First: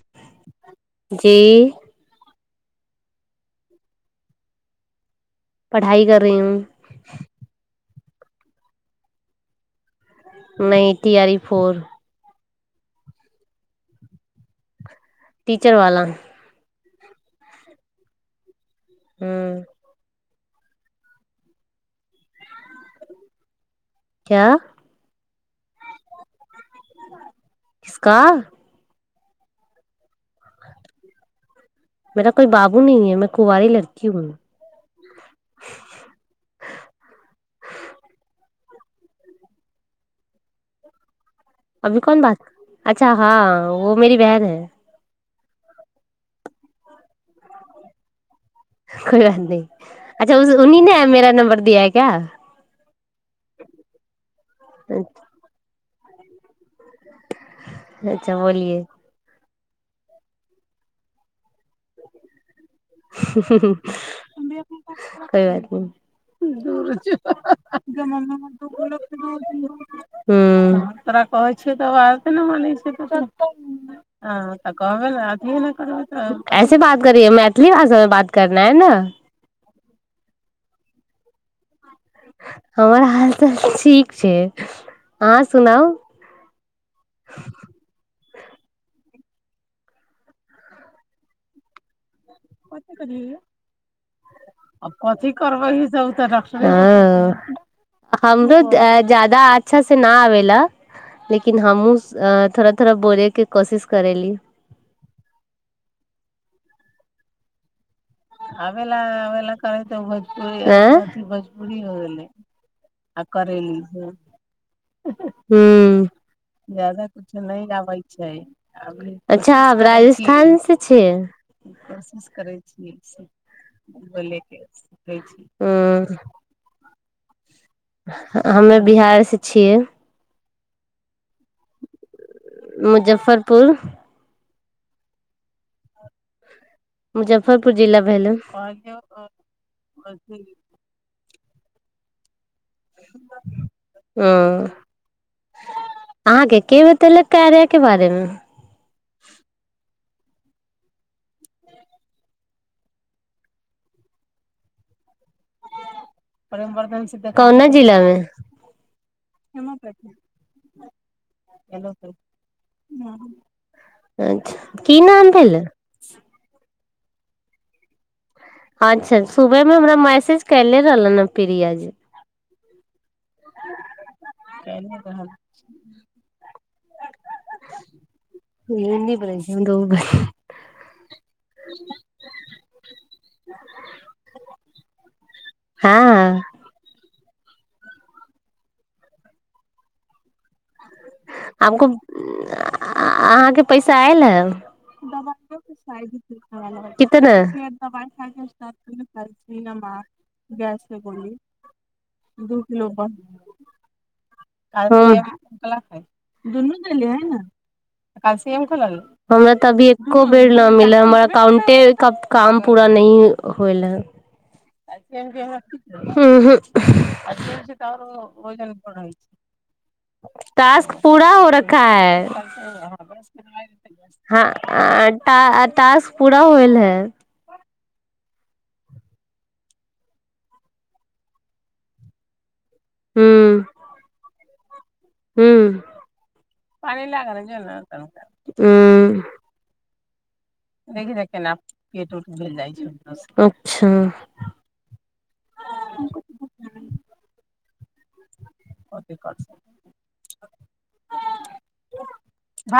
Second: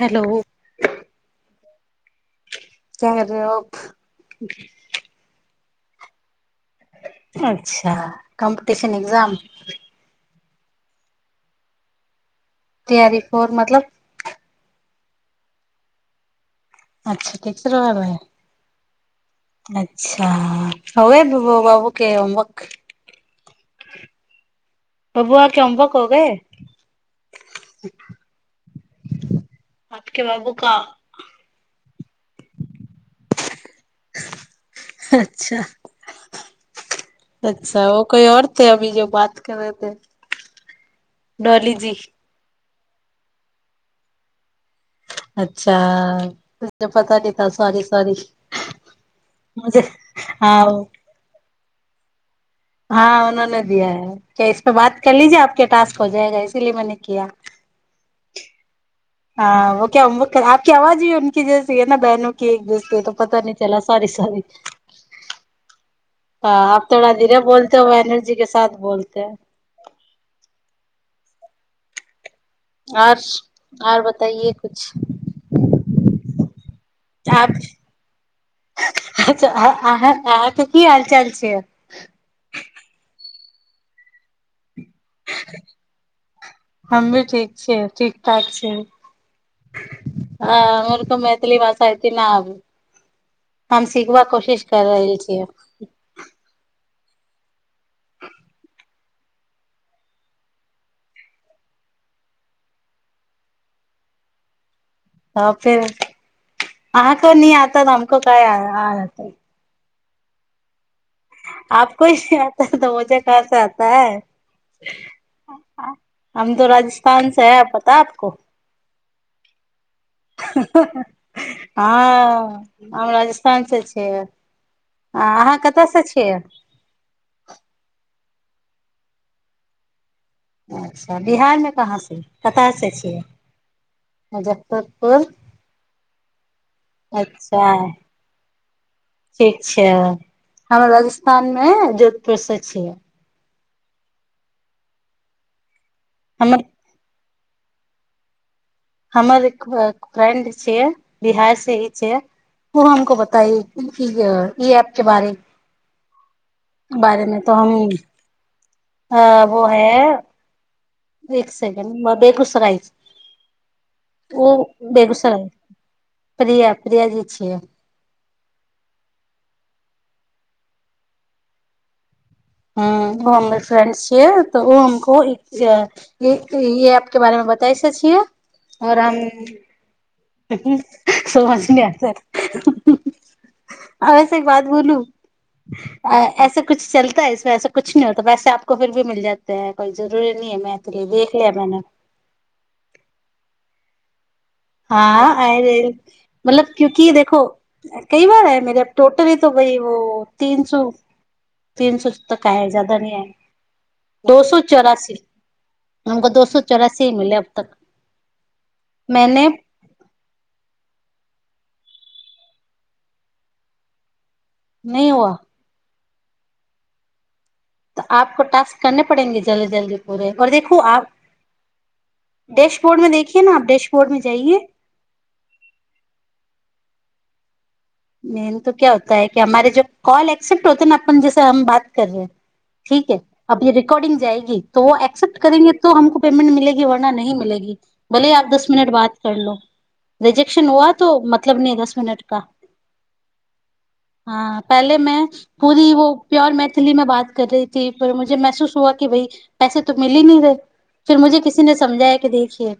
Hello जी केह रहे हो पढ़ाइ कर रही ह अच्छा अ कम्पिटिशन एग्जाम नहि T R E four T R E four मतलब टीचरवाला अच्छा टिचर वाला हम्म अचछा ह ह बाबू के अक क्या बबुआ के अ्बक गे किसका आपके बाबू का मेरा कोई बाबू नी है मैं कुवारी लरकी अच्छा अच्छा ओ कोई आओर थे अभी जो बात कर रहेे डॉली जी अभी कौन बात अच्छा हँ वो मेरी बहन है अच्छा त पता नी त सॉरी सॉरी कोइ बात नहि मुझे अच्छा हाँ उन्हि ने मरा नं्बर दिया है क्या हँ उहोने दिया है क इसपे बात कर लीजे आके टास्क हो जायेगा इसलिए मेने अच्छा बोलिए हँ व क्य आपके आवाज ह जस ह ने बहनू क एक जोस त पता नी चला सारी सारी कोई बात नहीं ह आब थोड़ा धीरे बोलते बहनु जी के साथ बोलते है तोरा कहै छियै तकर बाद ने मन छै त और और ह बताइए तऽ कुछ कहबै ने अथ ने करबै तऽ ऐसे बात करियै आप मैथिली भाषा में बात करना है ने अच्छा अहाँ अहाँ अहाँक की हाल चाल छै हमर हाल तऽ ठीक छै अहाँ सुनाउ हम भी ठीक छियै ठीक ठाक छै आ कहु मैथिली भाषात क कर सीखबाक कोशिश कर आ रहल कथि छियै करबै ह सब तऽ र हमरो जादा अच्छा से न आबेला लेकिन हमहुं थोड़ा थोड़ा बोलेके कोशिश करेली तऽ फेर अहाँ को न आता त हम आ आर आ भोजपुररी हो आपको ही गेलै नहीं आता तो मुझे आ कहाँ करी से आता है हम तो जादा राजस्थान कछो से है नहि पता आबै आपको छैच्ा राजस्थान स छियै हँ राजस्थान स छियै आ अहाँ कतयसँ ह छियै हमे बिहार से छियै अच बिहारमे कहाँ से कतय से मुजफ्फरपुर छियै तपर मुजफ्फरपुर जिला भेलू राजस्थान मे जोधपुर से छियै आ आहांके हमर के र्कार्या के बारेमे हमर एक फ्रेंड छै बिहार से ही छै ओ हमको बताइ ई एप के बारे कौना जिलामे हँ वो है एक सेकड बेगुसराय ओ अच्छा की नाम बेगूसराय भेलै प्र प्रिया जी छियै अच्छा सुबहमे हमरा मैसेज कले रहलन ह प्रियाजी हँ ओ हमर फ्रेंड छियै तऽ ओ हमको य प के बारेमे बताय छियै आओर हम नहि बनै छै दौड़ हम सो मच नहि आ वस एक बात बोलू अ हँ ऐसा कुछ चलता है इस वऐसा कुछ नहि होत वैसे आको फि भी मिल जातेै कोइ जरूरी नहि ह तऽ मैथिली भ आको अहाँके पैसा आयल हाँ अरे हइ मतलब क्योंकि कितना देखो कई बार है मेरे अब टोटल ही तो वही वो तीन सौ तीन सो तक आय जाददा न आय दो सो क्सियम दुनू चौरासी दे ही है मिले ने अब तक कसियम ख मैंने हमरा त अभी एको बेड़ न मिल हमर अकाउंटे क काम पूरा नहि होएल नहीं हय हुआ [unintelligible] ह ह तर तो आपको ओजन टास्क करने बढ़ाइ छै पड़ेंगे जल्दी जल्दी पूरे और देखो टास्क आप पूरा हो रखा है डैशबोर्ड में देखिए ना आप डैशबोर्ड में जाइए टास्क पूरा होल है मेन तो क्या होता है कि हमारे जो कॉल एक्सेप्ट होतेै न अपन जैस हम बात कर रहे ठीक है हूं अब य रिकॉर्डिंग जाएगी त वो एक्सेप्ट हूं करेंगे तो हमको पेमंट मिलेगी वरना नहि मिलेगी भले आ दस मिनट बात हूं कर लो रिजेक्शन हुआ त मतलब नहि दस मिनट का अच्छा हँ पहिले मे पूरी वो प्योर मैथिली मे बात कर रही ती पर महसूस हुआ कि भ पैसे त मिली नहि रहे फर मुझे किसी नहि समझाया कि देखिए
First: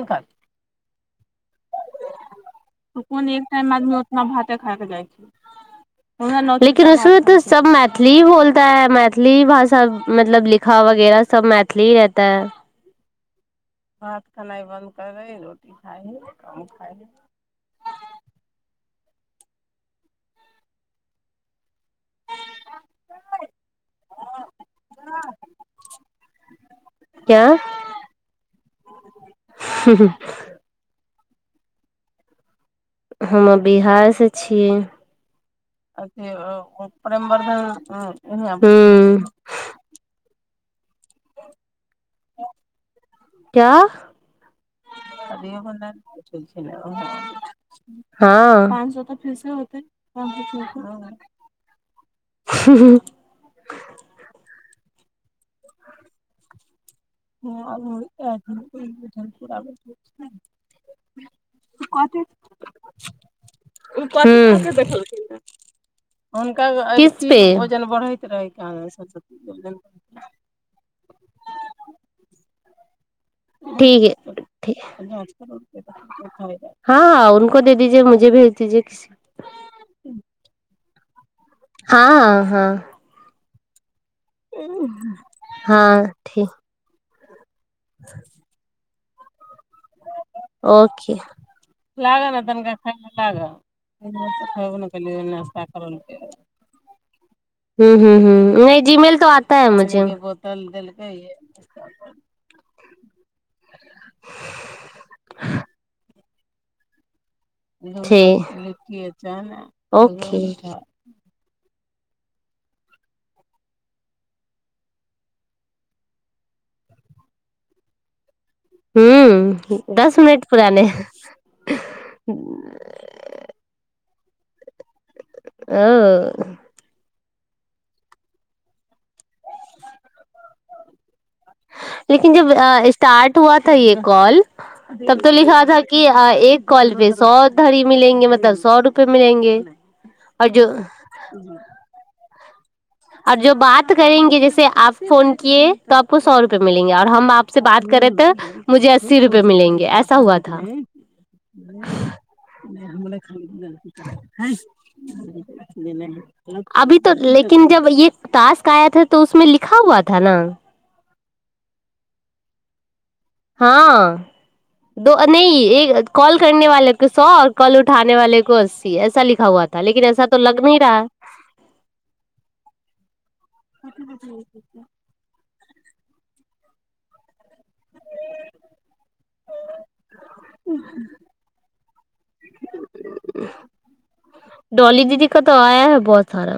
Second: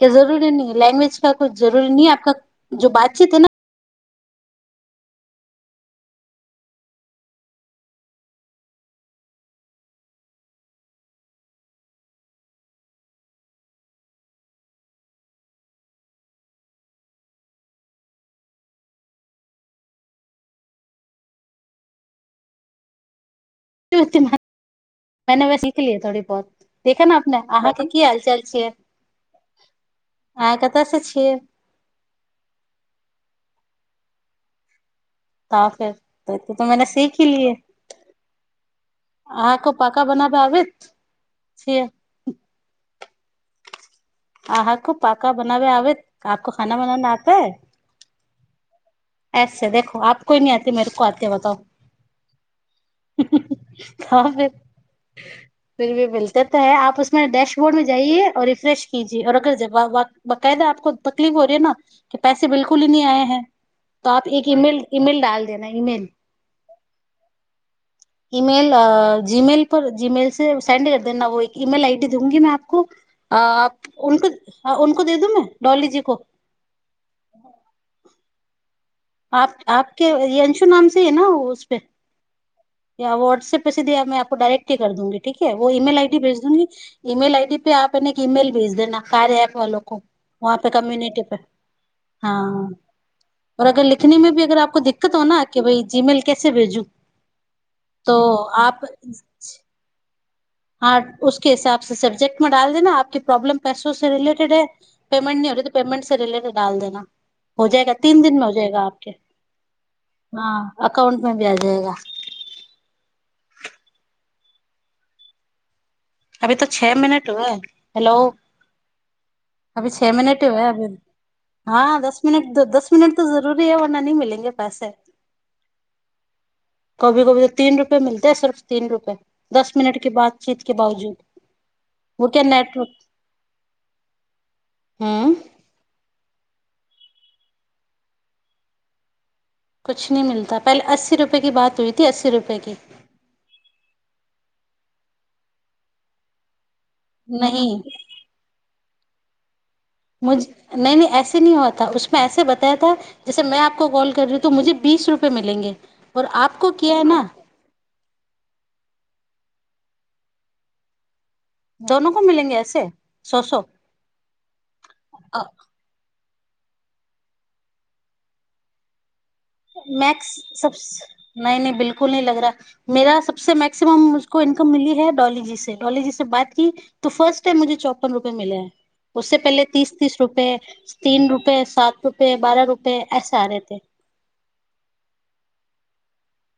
कि जरुरी नहि लैंग्वेज अच्छ कछु जरूरी न आपक जो बातचीतै न भाते खाक जा लेकिन उसमे त सब मैथिली ही बोलता है मैथिली भाषा मतलब लिखा वगैरह सब मैथिली ही रहता भात खनाइ बंद कर [unintelligible] [unintelligible] ने व सीखलिय थोड़ी बहुत देखे ने अपने क्या अहाँके की हाल चाल छिय अहाँ कतऽ से छी खे हम बिहारसँ छी तऽ फेर अथी तऽ मैने सीख ही उरम लियै बरन से क्या अहाँको पाका बनाबे आबैत आपको खाना बनाना आता है ह ऐसे देखो आप को ही नहि आती मेरे को आतीे है बताओ तब फिर फर भी भेलल देता है आप उसमे ैश बोर्ड मे जाइए औ रिफ्रेश कीजएऔ अगर बकायदा आपको तकलीफ हो रही ह न कि पैसे बिलकु ही नी आए है एक ईेल ईमेल डाल देना ईमेल कब इसपे ईमेल अ जीमेेल पर जीमेेल से सेंड कर ईमेल आई डी दूंगी मै आपको अ ठीक है आपको ठीक उनको दे दूं मै डॉलीजी को हाँ हाँ उनको दे दीजिए मुझे भेज दिजिए आप आपके अ अंशु नाम से से है न ओ हँ हँ पैसे दिए में आपको डायरेक्र्टे कर दूंगी ठीक है हाँ वो ई मेल हाँ आईडी भेज ठीक दूंगी ईमेेल आइडी आपने एक ईमेेल भेज देना सारे एप ओके लागऽ नऽ हाँ तनिका खाना लाग हूँ और अगर लिखने में भी अगर आपको दिक्कत हो ना कि भाई जीमेल कैसे भेजूं हूँ तो हूँ हूँ नहि जीमेेल तो आता है मुझे बहुत हँ उसके हिसाब से सब्जेक्ट मे डाल देना आपके प्रॉब्लम पैसो से रिलेटेड है पेमेंट नहि हो रहि थी पेमेंट से रिलेटेड डाल देना हो जाएगा तीन दिन मे ठीक हो जाएगा आपके ओके हँ अकाउंट मे भी आ जाएगा अभी तो छे मिनट हुए है हेलो हम्म अभी छे दस मिनट ही हुए हैं पुराने अभी हँ दस मिनट दस मिनट तो जरूरी है वरना नहि मिले लिये पैसे ओ कभी कभी तो तीन रुपये मिलते है सिर्फ तीन रुपये दस मिनट के बातचीत के बावजूद वो लेकिन क्या जब नेटवर्क स्टार्ट हुआ था ये कॉल तब तो हम्म लिखा था कि एक कॉल पे सौ धड़ी मिलेंगे मतलब सौ रुपये मिलेंगे कुछ नहि और मिलता जो पहिले अस्सी रुपए बात हुई थी अस्सी रुपए पैेके आओर जो बात करेंगे जैसे आप फोन किए तो आपको सौ रुपए मिलेंगे और हम आपसे नहीं बात कर रहे थे मुझे ऐसा अस्सी रूपये मिलेंगे ऐसा हुआ था मुझे नहि नहि ऐसे नहि हुआ था उसमे ऐसे बताया था जैसे मैं आपको कॉल कर रही हूँ तो मुझे बीस रुपए मिलेंगे और आपको किया है न एक टास्क आया था तो उसमे लिखा हुआ था न दोनो को मिलेंगे ऐसे सौ सौ हँ दो नहि एक अथि कॉल करने वाले को सौ आओर कॉल उठाने वाले को अस्सी ऐसा लिख मैक्स नहि नहि बिल्कु न लग रहा मेरा सबसँ मैकसिममको इन्नकम मिली है डॉलीजी से डॉलीजी से बात की तो फर्स्ट टाइम मुझे चौप्पन रुपए मिलै है उससे पहले तीस तीस रुपए तीन रुपए सात रुप बारह रूपय ऐसे आ रहे थे डॉली दीदी का तऽ आया है बहुत सारा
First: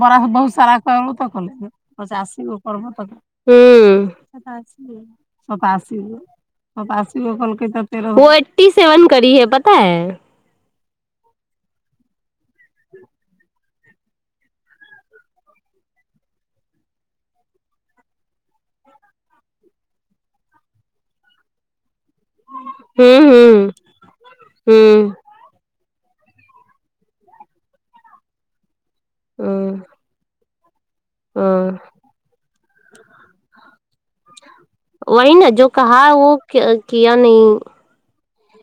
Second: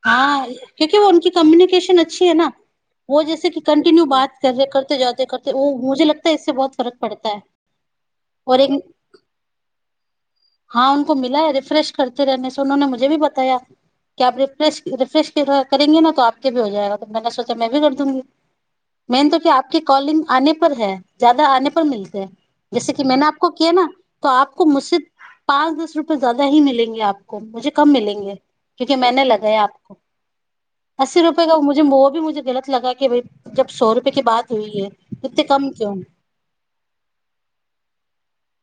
बड़ा हाँ बहुत सारा तऽ क्योंकि वो करबो तऽ उनकी कयलकै कम्युनिकेशन अच्छी है पचासी ना गो करबो तऽ वो जैसे कि कयलकै कंटिन्यू ह बात कर रहे सत्तासी करते गो जाते करते वो सत्तासी मुझे गो लगता है इससे बहुत फर्क सत्तासी पड़ता गो है कयलकै तऽ फेरो ओ और एक एटीसेवेन की है पत्ता है हाँ उनको मिला है रिफ्रेश करते रहने से उनहोने मुझे भी बताया कि आप रिफ्रे रिफ्रेश करेंगे न आपके भी हो जायगा सोचा मैं भी कर दूंगी मैन तो क्या है आपके कॉलिंग आने पर है ज्यादा आने पर नही जैसे कि मैने हम्म आपको हम्म किया न तो आपको मुझसे हम्म पाँच दस रुपए ज्यादा ही मिलेंगे आपको मुझे कम मिलेंगे क्योंकि मैने गए हम्म आपको अस्सी रुपए का हम्म वो भी मुझे गलत लगा कि भाई जब सौ रुपए का बात हुई है वही तो ना कम जो क्यों कहा वो कि- किया नहीं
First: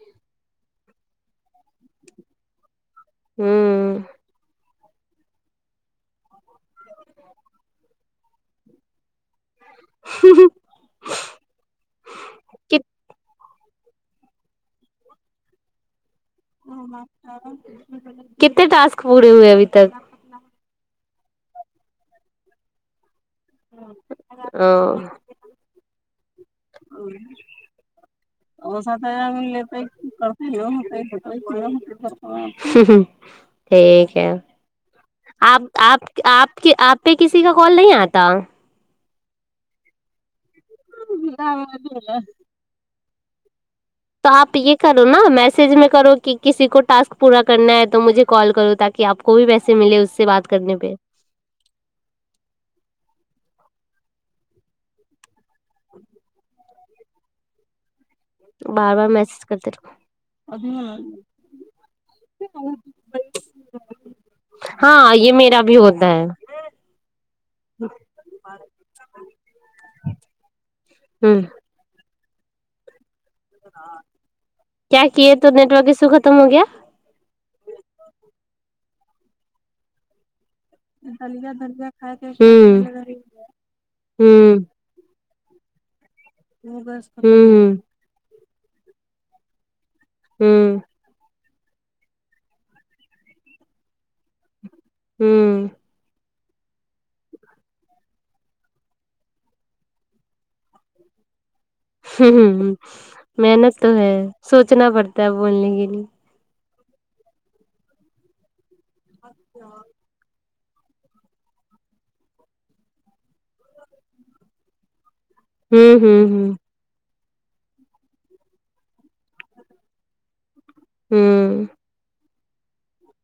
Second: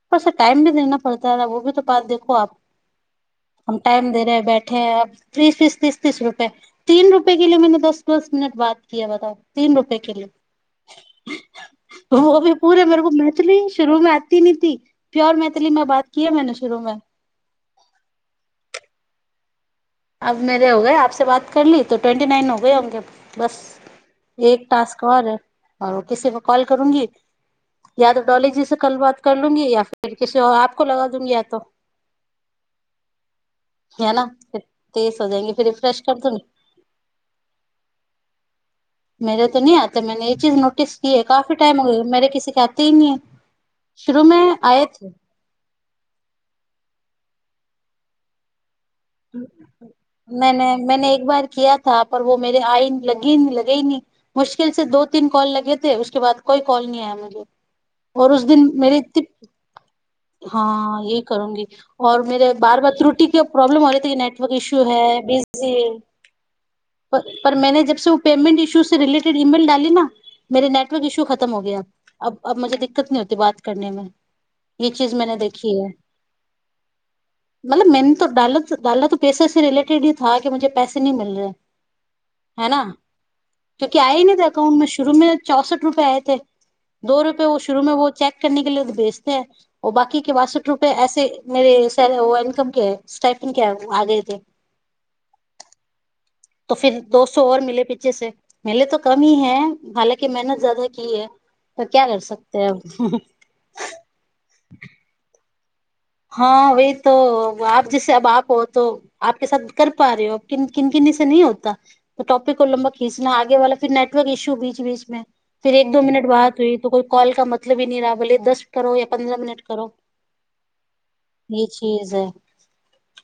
ऊपर से टाइम भी देना पड़ता वो भी तो बात देखो आप हम हम्म टाइम दे रहे है बैठ बैठे हैं बीस तीस तीस तीस रुपए तीन रुपए के लिए मैने दस दस मिनट बात किया बताओ तीन रुपये के लिए वो भी कि, पूरे मेरे को म मैथिली शुरू मे आती नही थी प्योर मैथिली मे बात की है मैंने शुरू में कते टास्क पूरा दू है अभी तक अब मेरे हो गए बात कर ली ट्वेंटी नाइन हो गय होंगे अब बस एक टास्क आओर है किसी को कॉल करूंगी या तो डॉली जी से कल बात कर लूंगी या फिर किसी और करते आपको लगा दूंगी होतै या तो हूँ हूँ ठीक ना है फिर तेज हो जाएंगे फिर आप रिफ्रेश कर दूंगी आपके आपपे किसी का कॉल नहि आता मेरे तो नहि आता मैने ई चीज नोट प्रेक्टिस किए काफी टाइम हो गए मेरे किसी के आती ही नहीं है शुरू तो में आप ये आए करो थे न मैसेजमे करो कि किसी को टास्क पूरा करना है तो मुझे कॉल करो ताकि आपको भी पैसे मिले उससे बात नहि नहि करने पे मैने एक बार किया था पर वो मेरे आइन लगी नहि लगी मुश्किल से दो तीन कॉल लगे थे उसके बाद कोइ कॉल नहि आया मुझे और उस दिन मेरी बार-बार इती मैसेज करते रहो हँ ये करूंगी और मेरे बार बार त्रुटी के प्रॉब्लम हो रही थी नेटवर्क इशू हँ है ये मेेरा बिजी भी होता है पर पर मैने जब से ओ पेमेंट इशू से रिलेटेड ईमेल डाली न मेरे नेटवर्क इशू हुँ, खतम हो गया अब अब मुझे दिक्कत नहि होती बात करनेमे ये क्या चीज किए मेने तो देखी नेटवर्क है इशू खत्म हो गया? मतलब मैने तो डाला तो डाला तो पेसे से रिलेटेड ही था कि मुेझे पैसे नहि मिल रहे ना हूँ हूँ मे चौसठ रुपये आए थे दो खत्म रुपये ओ हो शुरू गया। मे वो चेक करने के लिए भेजते थे और बाकी के बासठ हुँ, रुपए ऐेसे मेरे हिस्से में वेलकम के स्टाइफेन के आ गए थे हूँ तो फिर दो सौ और मिले पीछे से मिले तो कम ही है हालाँकि मेहनत ज्यादा की है क्या कर सकते हैं हूँ अब मेहनत तो है सोचना पड़ता है बहुत बोलने के लिए हँ वहि तो आप जैसे अब आप हो तो आपके साथ कर पा रहे हो किन किनी से नहि होता त टॉपिक को लम्बा खींचना आगे वाला फिर नेटवर्क इश्यू बीच बीच मे फिर एक लिए। हुँ, दो हुँ, मिनट हुँ, बात हुइ तो कोइ कॉल का मतलब ही नहि रहा भले दस करो या पन्द्रह मिनट करो ये हुँ, चीज है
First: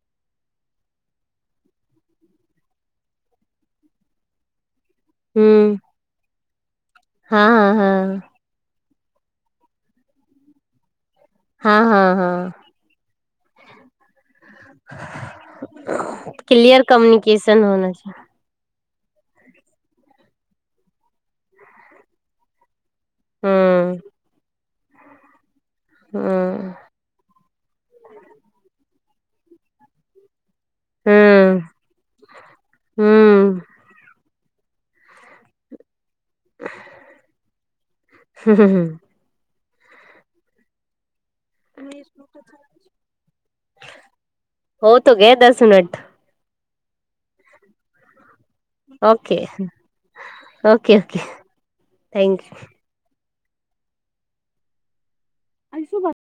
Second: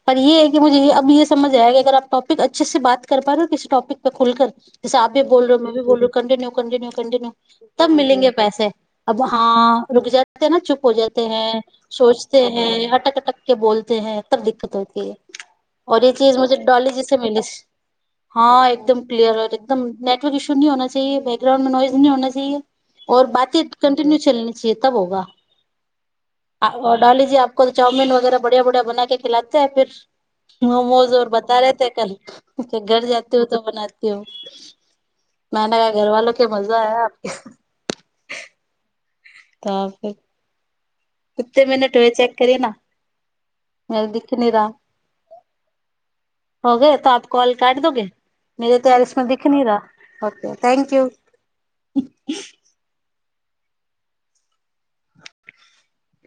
पर ये है कि मुझे अब ये समझ आया कि अगर टॉपिक अच्छे से बात कर पा रहे हो किसी टॉपिक पे खुल कर जैसे आप भी बोलो उ हुँ, भी बोलो कन्टिन्यू कोनजि नेक कन्टीन्यू हाँ, हाँ, तब हाँ। मिलेंगे पैसे अब हँ रुक जाते न चुप हो जाय ते है हाँ, हाँ, सोच ते हाँ, हैं अटक अटक के बोलते हैं दिक्कत होती है और ये चीज मुझे क्लियर डॉलीजी से मिलीस कम्युनिकेशन होना चाहिए, हँ एकदम किलियर एकदम नेटवर्क इशूी नही होना चाहिये बेग्राउंड मे नवाइज नही होना चहिये ओर बाती हुँ। कंटिन्यू चलनी छिये तब होगा हँ लीजिये आपको चाउमिन वगैरह बढ़िया बढ़िया बना के खिलातेै फिर मोमोज ओर बता हम्म रहे थे कल जो घर जाती हू तो बनाती हू मै ने अगर घरवालो के मजा है आपके हम्म तब फेर ना मेरा दिख नहीं रहा हो तो गया दस मिनट हो गये तो आप कॉल काट दोगे मेरे तो यार इस मे ओके दिख नहि रहा ओके थेंक्यूू ओके थैंक अइसे बात